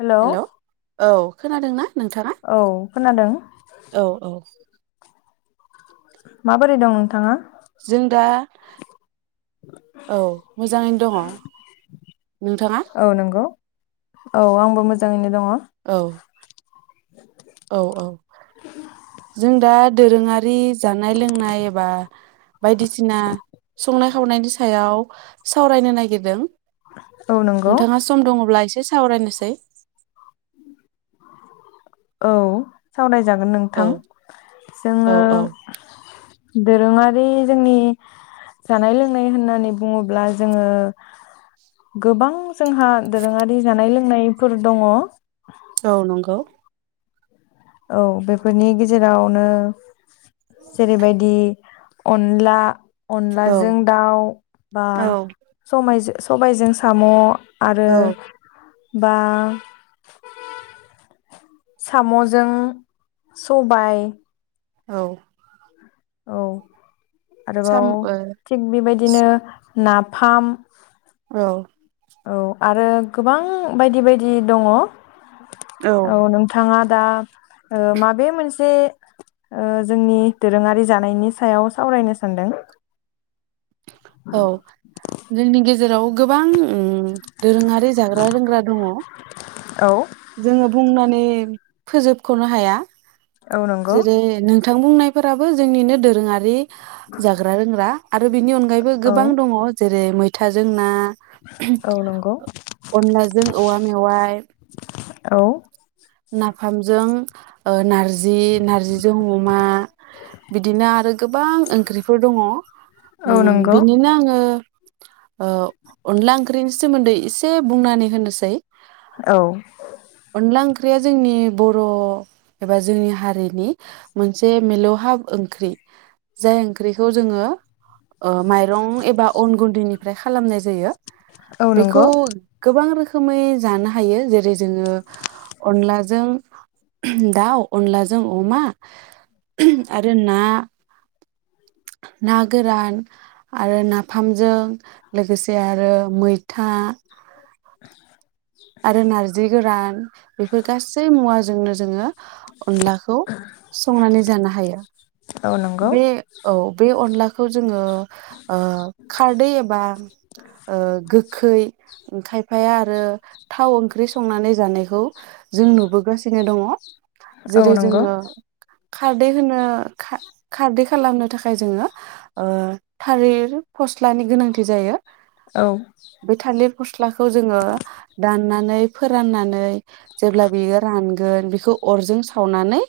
Hello hello औ खोनादों नना औ खोनादों औ औ माबोरै दं नोंथाङा जों दा औ मोजाङैनो दङ नोंथाङा नंगौ औ आंबो मोजाङैनो दङ। औ औ औ रि जानाय लोंनाय एबा बायदिसिना संनाय खावनायनि सायाव सावरायनो नागिरदों। नंगौ नोंथाङा सम दङब्ला एसे एसे सावरायनोसै औ सावराय जागोन नोंथां औ औ जोङो औ दोरोङारि जोंनि जानाय लोंनाय होननानै बुङोब्ला जोङो गोबां जोंहा दोरोङारि जानाय लों बुंनायफोर दङ औ नंगौ औ बेफोरनि गेजेरावनो जेरैबायदि अनला औ अनलाजों दाउ बा औ सबाइजों सबायजों साम' आरो औ बा साम'जों सबाय औ औ आरोबाव ओ थिग बेबायदिनो नाफाम औ औ आरो गोबां बायदि बायदि दङ औ नोंथाङा दा ओ माबे मोनसे जोंनि ओ दोरोङारि जानायनि सायाव सावरायनो सानदों? औ जोंनि गेजे जेराव गोबां उम दोरोङारि जाग्रा रोंग्रा दङ औ जोङो बुंनानै नै फोजोबख'नो हाया औ नंगौ जेरै नों बिथां बुंनायफोराबो जोंनिनो दोरोङारि जाग्रा रोंग्रा बिनि अनगायैबो गोबां औ दङ जेरै मै था जों ना औ नंगौ अनलाजों औवा मेवाय औ नाफामजों ओ नारज‌ जि नारजिजों अमा बिदिनो आरो गोबां ओंख्रिफोर दङ औ उम नंगौ बिनिनो आङो ओ अनला ओंख्रिनि सोमोन्दै एसे बुंनानै होनोसै औ अनला ओंख्रिया जोंनि बर' एबा जोंनि हारिनि मोनसे मिलौहाब ओंख्रि जाय ओंख्रिखौ जोङो ओ माइरं एबा अन गुन्दैनिफ्राय खालामनाय जायो। औ बेखौ नंगौ गोबां रोखोम रोखोमै जानो हायो जेरै जोङो अनलाजों दाउ अनलाजों अमा आरो ना ना गोरान आरो नाफामजों लोगोसे आरो मैथा [inaudible] आरो नारजि गोरान बेफोर गासै मुवाजोंनो जोङो अनलाखौ संनानै जानो हायो औ नंगौ बे औ बे अनला खौ जोङो ओ खारदै एबा ओ गोखै ओं खायफाया आरो थाव ओंख्रि संनानै जानायखौ जों नुबोगासिनो दङ औ जेरै नंगौ जोङो खारदै होनो खारदै खालामनो थाखाय जोङो औ थालिर फस्लानि गोनांथि जायो औ बे थालिर फस्लाखौ जोङो दाननानै फोराननानै जेब्ला बियो रानगोन बेखौ अरजों सावनानै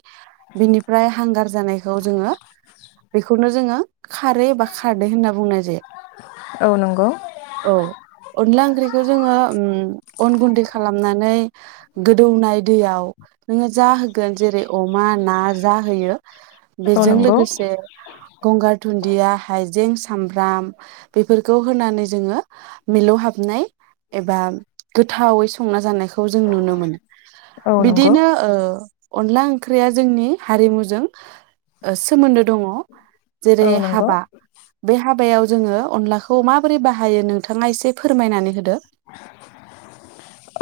बिनिफ्राय हांगार जानायखौ जोङो बेखौनो जोङो खारै एबा खारदै होनना बुंनाय जायो औ नंगौ औ अनला ओंख्रिखौ जोङो ओम अन गुन्दै खालामनानै गोदौनाय दैयाव नोङो जा होगोन जेरै अमा ना जा होयो औ बेजों नंगौ लोगोसे गंगार दुन्दिया हाइजें सामब्राम बेफोरखौ होनानै जोङो मिलौहाबनाय एबा गोथावै संना जानायख खौ जों नुनो मोनो औ नंगौ बिदिनो ओ अनला ओंख्रिया जोंनि हारिमुजों ओसोमोन्दो दङ जेरै औ नंगौ हाबा बे हाबायाव जोङो अनलाखौ माबोरै बाहायो नोंथाङा एसे फोरमायनानै होदो [inaudible]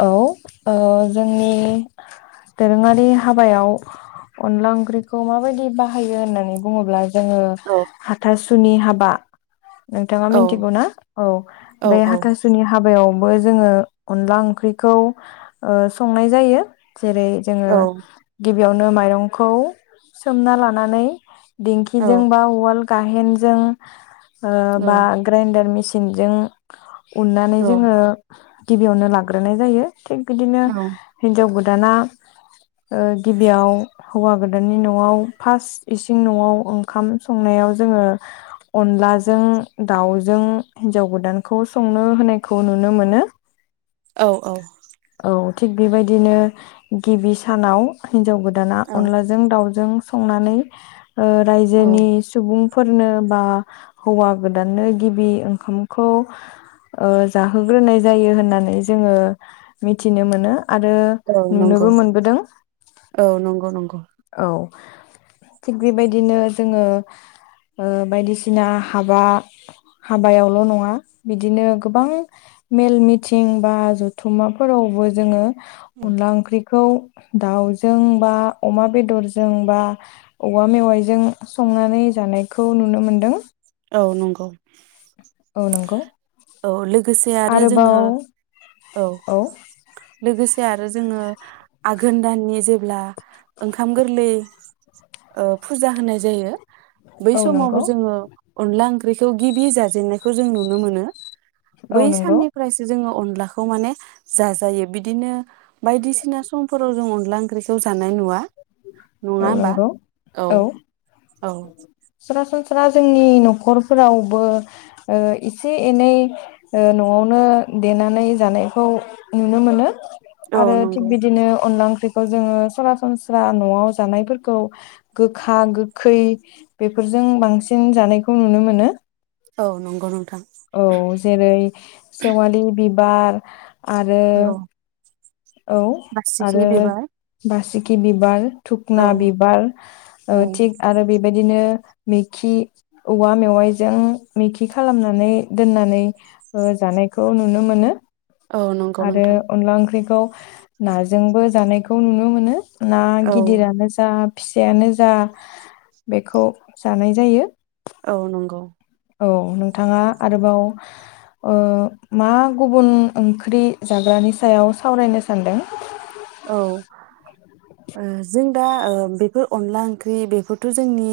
औ ओ जोंनि दोरोङारि हाबायाव अनला ओंख्रिखौ माबायदि बाहायो होननानै बुङोब्ला जोङो औ हाथासुनि हाबा नोंथाङा औ मिथिगौ ना औ औ बे औ हाथासुनि हाबायाव बो जोङो अनला ओंख्रिखौ ओ संनाय जायो जेरै जोङो औ गिब बियावनो माइरंखौ सोमना लानानै औ दिेंखिजोंबा उवाल गाहेनजों औ बा ग्रैइनडार मिसिन सिनजों उननानै औ जोङो गिबियावनो लाग्रोनाय जायो थिग बिदिनो औ हिनजाव गोदान गोदाना गिबियाव हौवा गोदाननि न'आव फार्स्ट इसिं न'आव ओंखाम संनायाव जोङो अनलाजों दाउजों हिन्जाव गोदानखौ संनो होनायखौ नु मोनो नुनो मोनो औ औ औ थिग बेबायदिनो गिबि सानाव हिनजाव गोदान दाना औ अनलाजों दाउजों संनानै ओ रायजोनि औ सुबुं फोरनो बा हौवा गोदाननो गिबि ओंखामखौ ओ जाहोग्रोनाय जायो होननानै जोङो मिथिनो मोनो आरो औ नुनोबो नंगौ मोनबोदों। औ नंगौ नंगौ औ। थिग बेबायदिनो जोङो बायदिसिना ओ हाबा हाबायावल' नङा बिदिनो गोबां मेल मिथिं बा जथुम्माफोरावबो जोङो अनला ओंख्रि खौ दाउजों बा अमा बेदरजों बा औवा मेवाइजों संनानै जानायखौ नुनो मोनदों औ नंगौ औ नंगौ गोसे आरो आरोबाव जोङो औ लोगोसे आरो जोङो आघोन दाननि जेब्ला ओंखाम गोरलै ओ फुजा होनाय जायो बै औ समावबो नंगौ जोङो अनला ओंख्रिखौ गिबि जाजेननाय खौ जों नुनो मोनो औ बै नंगौ साननिफ्रायसो जोङो अनलाखौ माने जाजायो। बिदिनो बायदिसिना समफोराव जों अन अनला ओंख्रिखौ जानाय नुवा नङा औ होमबा? नंगौ औ, औ। सरासनस्रा जोंनि न'खरफोरावबो ओ एसे एनै ओ न'आवनो देनानै जानायखौ नुनो मोनो औ आरो थिग नंगौ बिदिनो अनला ओं ख्रिखौ जोङो सरासन स्रा न'आव जानायफोरखौ गोखा गोखै बेफोरजों बांसिन जानायखौ नुनो मोनो। औ नंगौ नों औ जेरै सेवालि बिबार आरो औ औ बासिखि आरो बिबार बासि कि बिबार। औ थुखना बिबार ओ औ थिग आरो बेबायदिनो मेखि औवा मेवाइजों मेखि खालामनानै दोननानै ओ जानायखौ नुनो मोनो। औ नंगौ आरो नोंथां अनला ओंख्रि खौ नाजोंबो जानायखौ नुनो मोनो। ना औ गिदिरानो जा फिसायानो जा बेखौ जानाय जायो। औ नंगौ। औ नोंथाङा आरोबाव ओ मा गुबुन ओंख्रि जाग्रानि सायाव सावरायनो सानदों? औ ओ जों दा ओ बेफोर अनला ओंख्रि बेफोरथ जोंनि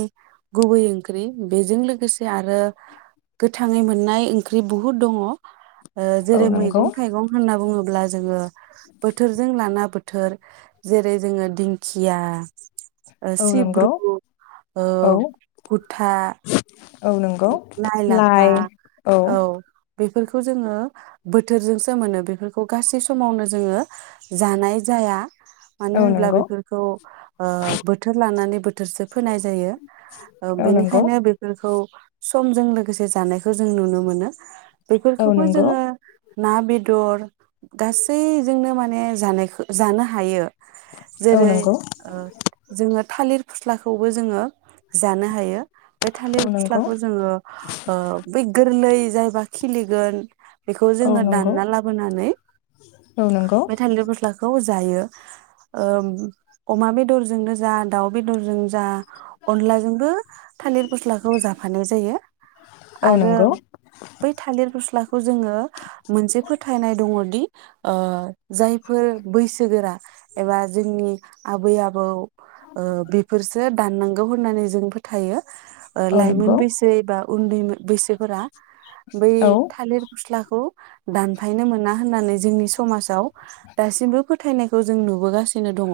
गुबै ओंख्रि बेजों लोगोसे आरो गोथाङै मोननाय ओंख्रि बुहुद दङ। ओ औ जेरै नंगौ मैगं थाइगं होनना बुङोब्ला जोङो बोथोरजों लाना बो बोथोर जेरै जोङो दिंखिया ओ औ नंगौ सिब्रु ओ औ गुथा औ नोंगौ लाइ औ। बेफोरखौ जोङो बोथोरजोंसो मोनो बेफोरखौ गासै समावनो जोङो जानाय जाया। मानो औ होनब्ला नंगौ बेफोरखौ ओ बोथोर लानानै बोथोरसो फोनाय जायो ओ औ नंगौ बेनिखायनो बेफोरखौ समजों लोगोसे जानायखौ जों नुनो मोनो। औ बेफोरखौबो नंगौ जोङो ना बेदर गासैजोंनो माने माने जानायखौ जानो हायो। औ जेरै नंगौ ओ जोङो थालिर फस्लाखौबो जोङो जानो हायो। बे औ थालिर फस्ला नंगौ ओ ओ बे गोरलै जायबा खिलिगोन बेखौ औ जोङो नंगौ दानना लाबोनानै औ नंगौ बे थालिर फस्लाखौ जायो। ओम अमा बेदरजोंनो जा दाउ बेदरजोंनो जा अनलाजोंबो थालिर फस्लाखौ जा फानाय जायो औ आरो नंगौ बै थालिर फस्ला खौ जोङो मोनसे फोथायनाय दङ दि ओ जायफोर बैसोगोरा एबा जोंनि आबै आबौ ओ बेफोरसो दाननांगौ होननानै जों फो थायो ओ औ लाइ नंगौ मोनबैसे एबा उन्दैमो बैसोफोरा बै औ थालिर फस्लाखौ दानफायनो मोना होननानै जोंनि समाजाव दासिमबो फोथायनायखौ जों नुबोगासिनो दङ।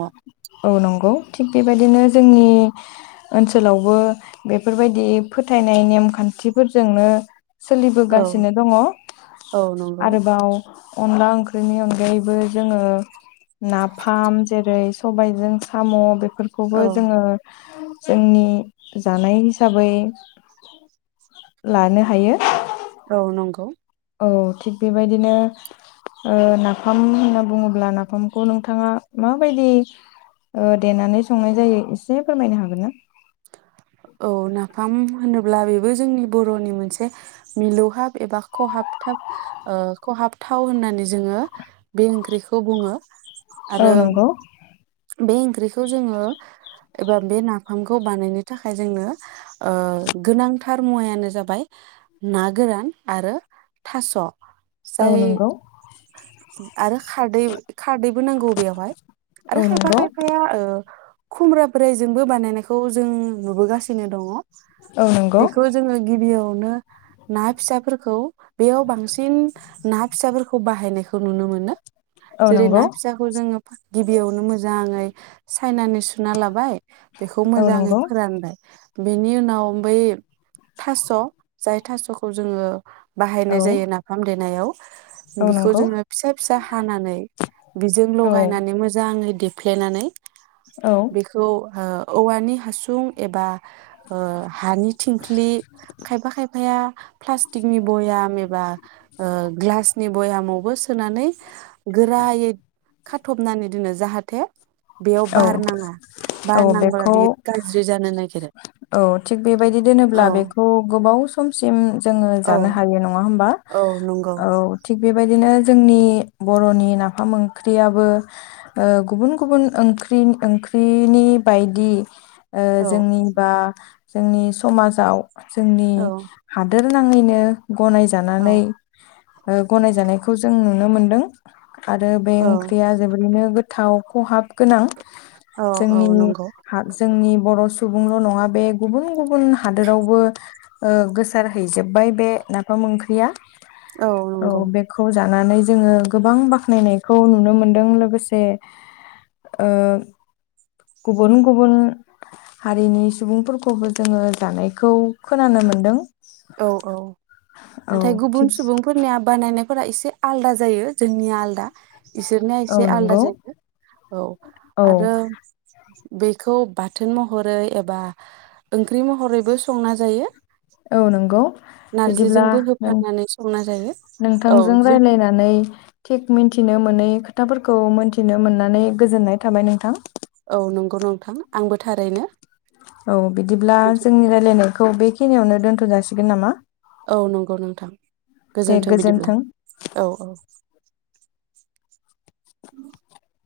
औ नंगौ थिग बेबायदिनो जोंनि ओनसोलावबो बेफोरबायदि फोथायनाय नेम खान्थिफोरजोंनो औ सोलिबोगासिनो दङ औ नंगौ। आरोबाव अनला ओंख्रिनि अनगायैबो जोङो नाफाम जेरै सबायजों साम' बे फोरखौबो औ जोङो जोंनि जानाय हिसाबै लानो हायो। औ नंगौ औ थिग बेबायदिनो ओ नाफाम होनना बुङोब्ला नाफामखौ नोंथाङा माबायदि देनानै संनाय जायो एसे फोरमायनो हागोन ना? औ नाफाम होनोब्ला बेबो जोंनि बर'नि मोनसे मिलौहाब एबा खहाबथाब ओ खहाबथाव होननानै जोङो बे ओंख्रिखौ बुङो। औ आरो नंगौ बे ओंख्रिखौ जोङो एबा बे नाफामखौ बानायनो थाखाय खाय जोंनो ओ गोनांथार मुवायानो जाबाय ना गोरान आरो थास' औ जाय नंगौ आरो खारदै खारदैबो नांगौ बेयावहाय आरो औ खायफा नंगौ खायफाया ओ खुब्रा बोरायजोंबो बानायनायखौ जों नुबोगासिनो दङ औ नंगौ बेखौ जोङो गिबियाव नो ना फिसाफोरखौ बेयाव बांसिन ना फिसाफोरखौ बाहायनायखौ नुनो मोनो औ जेरै ना नंगौ फिसाखौ जोङो गिबियावनो मोजाङै चाइनानि सुना लाबाय बेखौ औ मोजाङै नंगौ बेनि उनाव बै थास' जाय थास'खौ जोङो औ बाहायनाय जायो नाफाम देनायाव। औ बिखौ नंगौ जोङो फिसा फिसा हानानै बिजों औ लगायनानै मोजाङै दे फ्लेनानै औ बेखौ ओ औवानि हासुं सुं एबा ओ हानि थिंख्लि खायफा खायफाया प्लास्टिकनि बयाम एबा ओ ग्लासनि बयामावबो सोनानै गोरायै खाथबनानै दोनो जाहाथे बेयाव औ बार नाङा औ बार नांबा बेखौ बेयो औ थिग बेबायदि दोनोब्ला औ बेखौ गोबाव सम सेम जोङो औ जानो हायो नङा होम बा औ नंगौ औ थिख बेबायदिनो जोंनि बरनि नाफाम ओंख्रियाबो ओ गुबुन गुबुन ओंख्रि ओंख्रिनि बायदि ओं औ जोंनि बा जोंनि समाजाव जोंनि औ हादोद होननाङैनो गनायजानानै औ गनायजानायखौ जों नुनो मोनदों। आरो बे औ ओंख्रिया जोबोरैनो गोथाव। खहाब गोनां। औ औ जोंनि नंगौ हा जोंनि बर' सुबुंल' नङा बे गुबुन गुबुन हादोरावबो ओ गोसारहैजोबबाय बे नाफाम ओंख्रिया। औ नंगौ। नानै जोङो गोबां बाख्नायनायखौ नुनो मोन्दों लोगोसे ओ गुबुन गुबुन हारिनि सुबुंफोरखौबो जोङो जानायखौ खोनानो मोनदों। औ औ औ नाथाय गुबुन थिग सुबुंफोरनिया बानायनाय फोरा एसे आलदा जायो जोंनिया आलदा इसोरनिया औ एसे आलदा नंगौ जायो औ औ आरो बेखौ बाथोन महरै एबा ओंख्रि महरैबो संना जायो। औ नंगौ बिदिब्ला नारजिजोंबो नों होफानानै संना जायो औ नोंथांजों जों राय्लायनानै थिग मिथिनो मोनै खोथाफोरखौ मोनथिनो मोननानै गोजोननाय थाबाय नोंथां। औ नंगौ नोंथां आंबो थारैनो। औ बिदिब्ला बिदि जोंनि रायलायनायखौ बे खिनियावनो दोन्थ जासिगोन नामा? औ नंगौ नोंथां गोजोन्थों बिदिब्ला औ औ [inaudible]